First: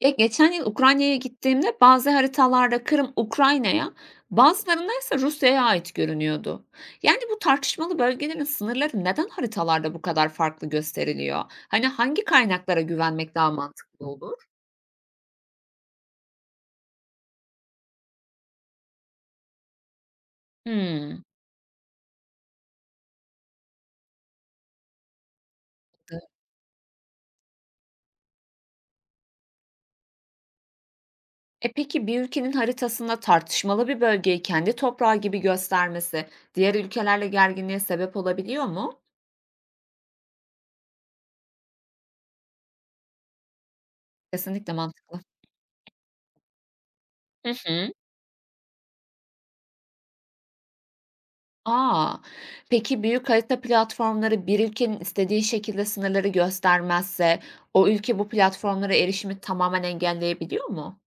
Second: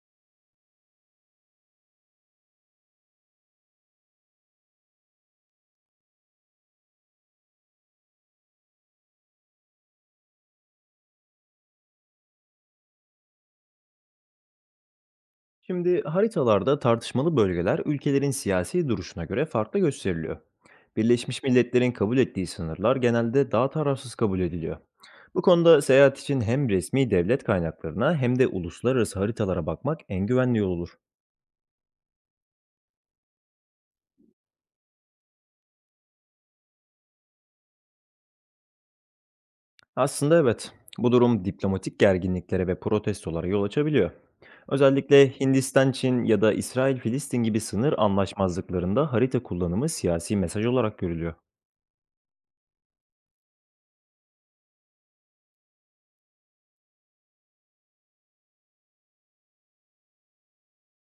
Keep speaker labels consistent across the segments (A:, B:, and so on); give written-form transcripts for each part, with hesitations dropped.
A: Ya, geçen yıl Ukrayna'ya gittiğimde bazı haritalarda Kırım Ukrayna'ya, bazılarında ise Rusya'ya ait görünüyordu. Yani bu tartışmalı bölgelerin sınırları neden haritalarda bu kadar farklı gösteriliyor? Hani hangi kaynaklara güvenmek daha mantıklı olur?
B: Şimdi haritalarda tartışmalı bölgeler ülkelerin siyasi duruşuna göre farklı gösteriliyor.
A: Hmm.
B: Birleşmiş Milletler'in kabul ettiği sınırlar genelde daha tarafsız kabul ediliyor. Bu konuda seyahat için hem resmi devlet kaynaklarına hem de uluslararası haritalara bakmak en güvenli yol olur.
A: E peki bir ülkenin haritasında tartışmalı bir bölgeyi kendi toprağı gibi göstermesi diğer ülkelerle gerginliğe sebep olabiliyor mu?
B: Aslında evet, bu durum diplomatik gerginliklere ve protestolara yol açabiliyor.
A: Kesinlikle mantıklı.
B: Özellikle Hindistan, Çin ya da İsrail-Filistin
A: Hı
B: gibi
A: hı.
B: sınır anlaşmazlıklarında harita kullanımı siyasi mesaj olarak görülüyor.
A: Aa. Peki büyük harita platformları bir ülkenin istediği şekilde sınırları göstermezse o ülke bu platformlara erişimi tamamen engelleyebiliyor mu?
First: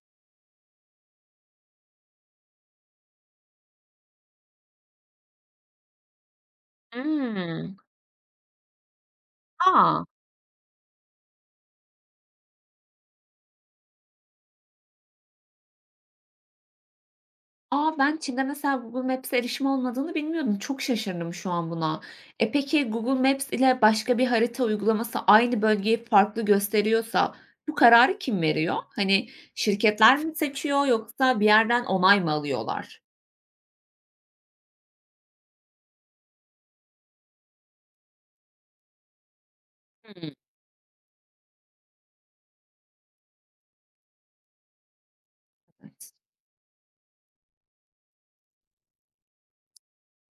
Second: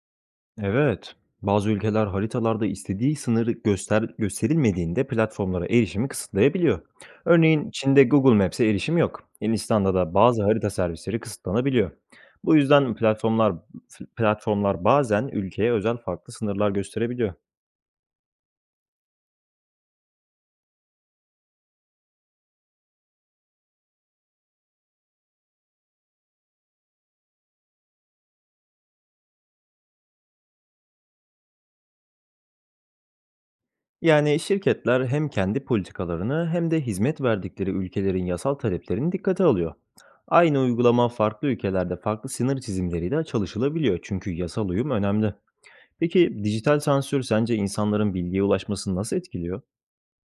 B: Evet, bazı ülkeler haritalarda istediği sınırı gösterilmediğinde platformlara erişimi kısıtlayabiliyor. Örneğin
A: Hımm.
B: Çin'de Google Maps'e erişim yok. Hindistan'da
A: Aa.
B: da bazı harita servisleri kısıtlanabiliyor. Bu yüzden platformlar bazen ülkeye özel farklı sınırlar gösterebiliyor.
A: A, ben Çin'de mesela Google Maps'e erişim olmadığını bilmiyordum. Çok şaşırdım şu an buna. E, peki Google Maps ile başka bir harita uygulaması aynı bölgeyi farklı gösteriyorsa bu kararı kim veriyor? Hani şirketler mi seçiyor yoksa bir yerden onay mı alıyorlar?
B: Yani şirketler hem kendi politikalarını hem de hizmet verdikleri ülkelerin yasal taleplerini dikkate alıyor.
A: Hımm.
B: Aynı uygulama farklı ülkelerde farklı sınır çizimleriyle çalışılabiliyor çünkü yasal uyum önemli.
A: Evet.
B: Peki dijital sansür sence insanların bilgiye ulaşmasını nasıl etkiliyor?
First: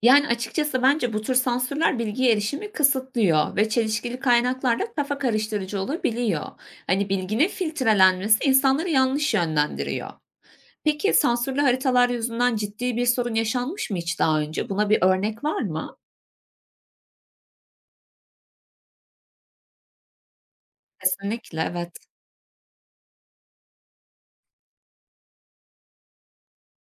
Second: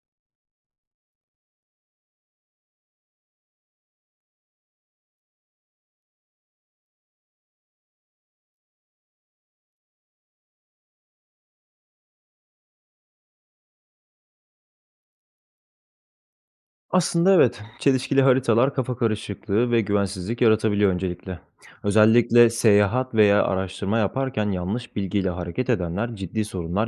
A: Yani, açıkçası bence bu tür sansürler bilgiye erişimi kısıtlıyor ve çelişkili kaynaklar da kafa karıştırıcı olabiliyor. Hani, bilginin filtrelenmesi insanları yanlış yönlendiriyor. Peki, sansürlü haritalar yüzünden ciddi bir sorun yaşanmış mı hiç daha önce? Buna bir örnek var mı?
B: Aslında evet, çelişkili haritalar kafa karışıklığı ve güvensizlik yaratabiliyor öncelikle.
A: Kesinlikle, evet.
B: Özellikle seyahat veya araştırma yaparken yanlış bilgiyle hareket edenler ciddi sorunlar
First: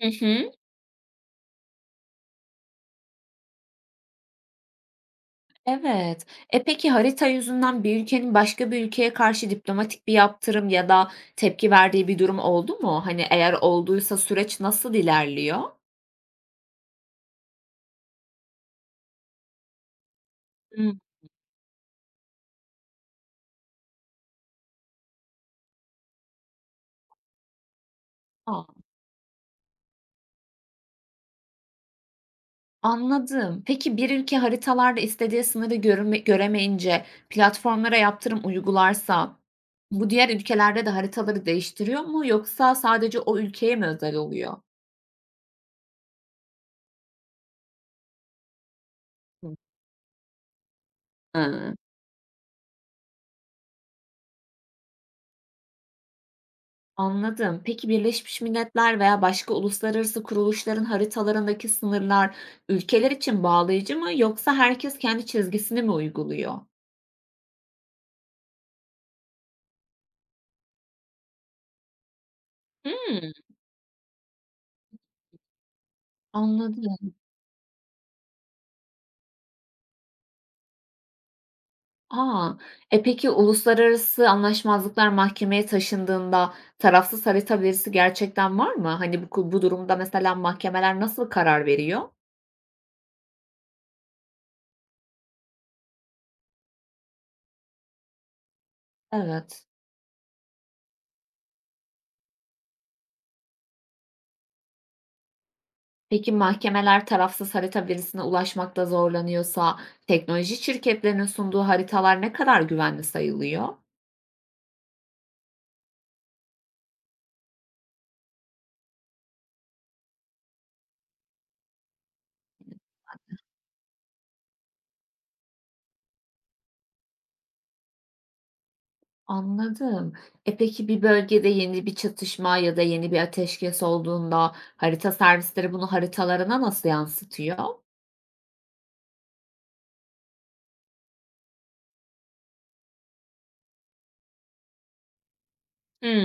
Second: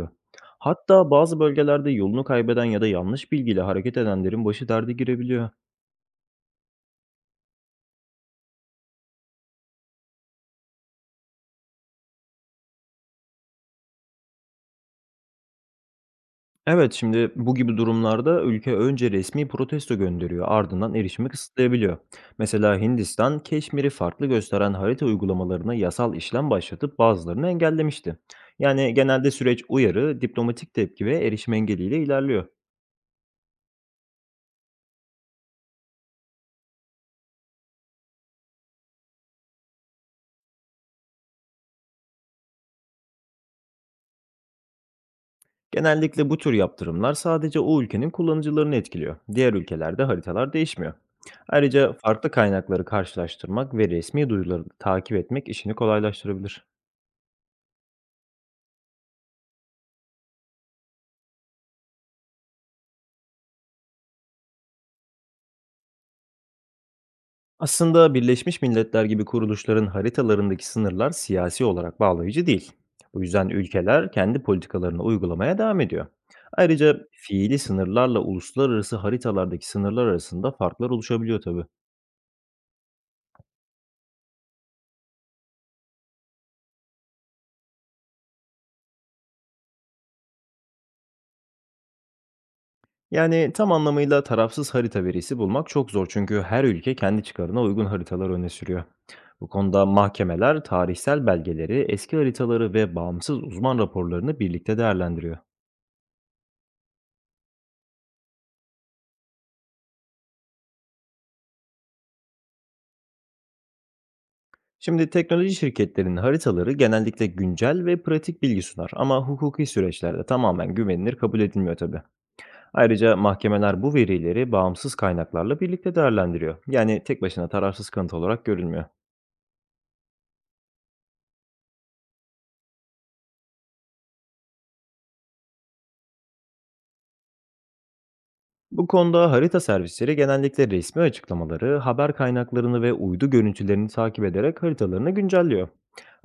A: Hı hı.
B: Hatta bazı bölgelerde yolunu kaybeden ya da yanlış bilgiyle hareket edenlerin başı derde girebiliyor.
A: Evet. E, peki, harita yüzünden bir ülkenin başka bir ülkeye karşı diplomatik bir yaptırım ya da tepki verdiği bir durum oldu mu? Hani, eğer olduysa süreç nasıl ilerliyor?
B: Evet, şimdi bu gibi durumlarda ülke önce resmi protesto gönderiyor, ardından
A: Hımm.
B: erişimi kısıtlayabiliyor. Mesela Hindistan, Keşmir'i farklı gösteren harita uygulamalarına yasal işlem başlatıp bazılarını engellemişti.
A: A!
B: Yani genelde süreç uyarı, diplomatik tepki ve erişim engeliyle ilerliyor.
A: Anladım. Peki bir ülke haritalarda istediği sınırı görüme göremeyince platformlara yaptırım uygularsa bu diğer ülkelerde de haritaları değiştiriyor mu yoksa sadece o ülkeye mi özel oluyor?
B: Genellikle bu tür yaptırımlar sadece o ülkenin kullanıcılarını etkiliyor. Diğer ülkelerde haritalar değişmiyor.
A: Hı.
B: Ayrıca farklı kaynakları karşılaştırmak ve resmi duyuruları takip etmek işini kolaylaştırabilir.
A: Anladım. Peki Birleşmiş Milletler veya başka uluslararası kuruluşların haritalarındaki sınırlar ülkeler için bağlayıcı mı yoksa herkes kendi çizgisini mi uyguluyor?
B: Aslında Birleşmiş Milletler gibi kuruluşların haritalarındaki sınırlar siyasi olarak bağlayıcı değil. Bu
A: Hmm.
B: yüzden ülkeler kendi politikalarını uygulamaya devam ediyor. Ayrıca
A: Anladım.
B: fiili sınırlarla uluslararası haritalardaki sınırlar arasında farklar oluşabiliyor tabii.
A: A! E, peki uluslararası anlaşmazlıklar mahkemeye taşındığında tarafsız harita verisi gerçekten var mı? Hani, bu durumda mesela mahkemeler nasıl karar veriyor?
B: Yani tam anlamıyla tarafsız harita verisi bulmak çok zor çünkü her ülke kendi çıkarına uygun haritalar öne sürüyor. Bu
A: Evet.
B: konuda mahkemeler tarihsel belgeleri, eski haritaları ve bağımsız uzman raporlarını birlikte değerlendiriyor.
A: Peki mahkemeler tarafsız harita verisine ulaşmakta zorlanıyorsa teknoloji şirketlerinin sunduğu haritalar ne kadar güvenli sayılıyor?
B: Şimdi teknoloji şirketlerinin haritaları genellikle güncel ve pratik bilgi sunar ama hukuki süreçlerde tamamen güvenilir kabul edilmiyor tabii. Ayrıca mahkemeler bu verileri bağımsız kaynaklarla birlikte değerlendiriyor. Yani tek başına tararsız kanıt olarak görülmüyor.
A: Anladım. E, peki bir bölgede yeni bir çatışma ya da yeni bir ateşkes olduğunda harita servisleri bunu haritalarına nasıl yansıtıyor?
B: Bu konuda harita servisleri genellikle resmi açıklamaları, haber kaynaklarını ve uydu görüntülerini takip ederek haritalarını güncelliyor.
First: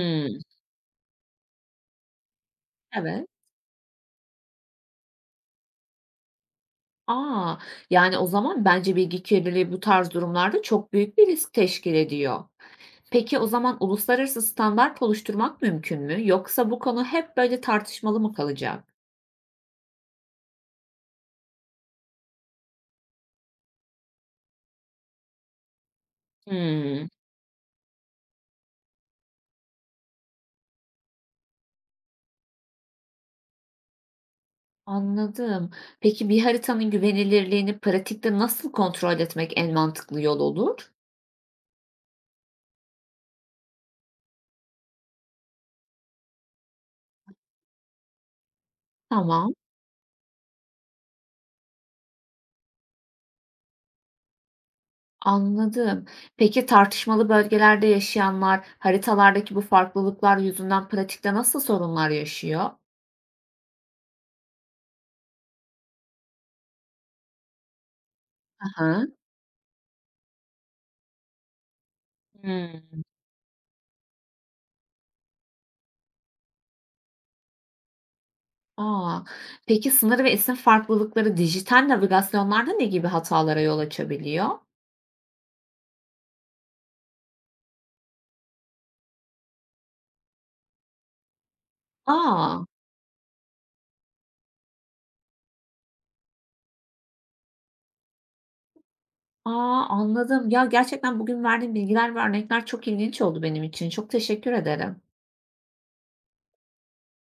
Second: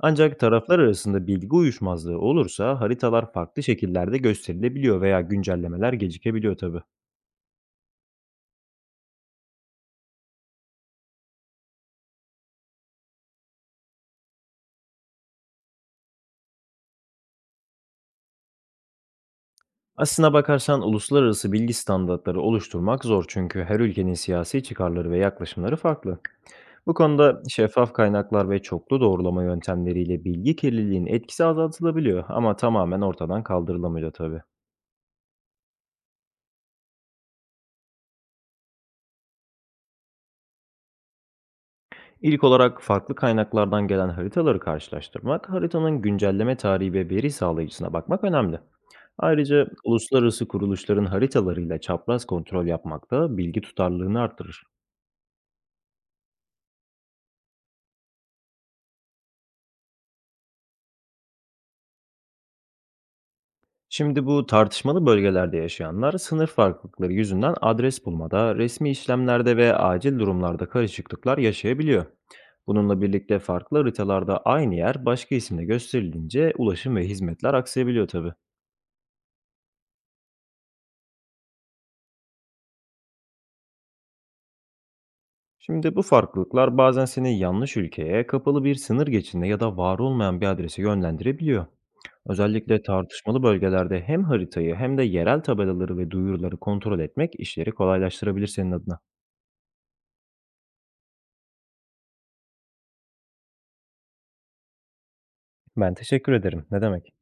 B: Ancak taraflar arasında bilgi uyuşmazlığı olursa
A: Evet.
B: haritalar farklı şekillerde gösterilebiliyor veya güncellemeler gecikebiliyor tabii.
A: A! Yani, o zaman bence bilgi kirliliği bu tarz durumlarda çok büyük bir risk teşkil ediyor. Peki, o zaman uluslararası standart oluşturmak mümkün mü? Yoksa bu konu hep böyle tartışmalı mı kalacak?
B: Aslına bakarsan uluslararası bilgi standartları oluşturmak zor çünkü her ülkenin siyasi çıkarları ve yaklaşımları farklı. Bu
A: Hımm,
B: konuda şeffaf kaynaklar ve çoklu doğrulama yöntemleriyle bilgi kirliliğinin etkisi azaltılabiliyor ama tamamen ortadan kaldırılamıyor tabii.
A: anladım. Peki, bir haritanın güvenilirliğini pratikte nasıl kontrol etmek en mantıklı yol olur?
B: İlk olarak farklı kaynaklardan gelen haritaları karşılaştırmak, haritanın güncelleme tarihi ve veri sağlayıcısına bakmak önemli.
A: Tamam,
B: Ayrıca uluslararası kuruluşların haritalarıyla çapraz kontrol yapmak da bilgi tutarlılığını arttırır.
A: anladım. Peki, tartışmalı bölgelerde yaşayanlar haritalardaki bu farklılıklar yüzünden pratikte nasıl sorunlar yaşıyor?
B: Şimdi bu tartışmalı bölgelerde yaşayanlar sınır farklılıkları yüzünden adres bulmada,
A: Hı
B: resmi
A: hı.
B: işlemlerde ve acil durumlarda karışıklıklar yaşayabiliyor.
A: Hımm.
B: Bununla birlikte farklı haritalarda aynı yer başka isimle gösterilince ulaşım ve hizmetler aksayabiliyor tabii.
A: A! Peki, sınır ve isim farklılıkları dijital navigasyonlarda ne gibi hatalara yol açabiliyor?
B: Şimdi bu farklılıklar bazen seni yanlış ülkeye, kapalı bir sınır geçidine ya da var olmayan bir adrese yönlendirebiliyor.
A: A!
B: Özellikle tartışmalı bölgelerde hem haritayı hem de yerel tabelaları ve duyuruları kontrol etmek işleri kolaylaştırabilir senin adına.
A: A, anladım. Ya, gerçekten bugün verdiğin bilgiler ve örnekler çok ilginç oldu benim için. Çok teşekkür ederim.
B: Ben teşekkür ederim. Ne demek?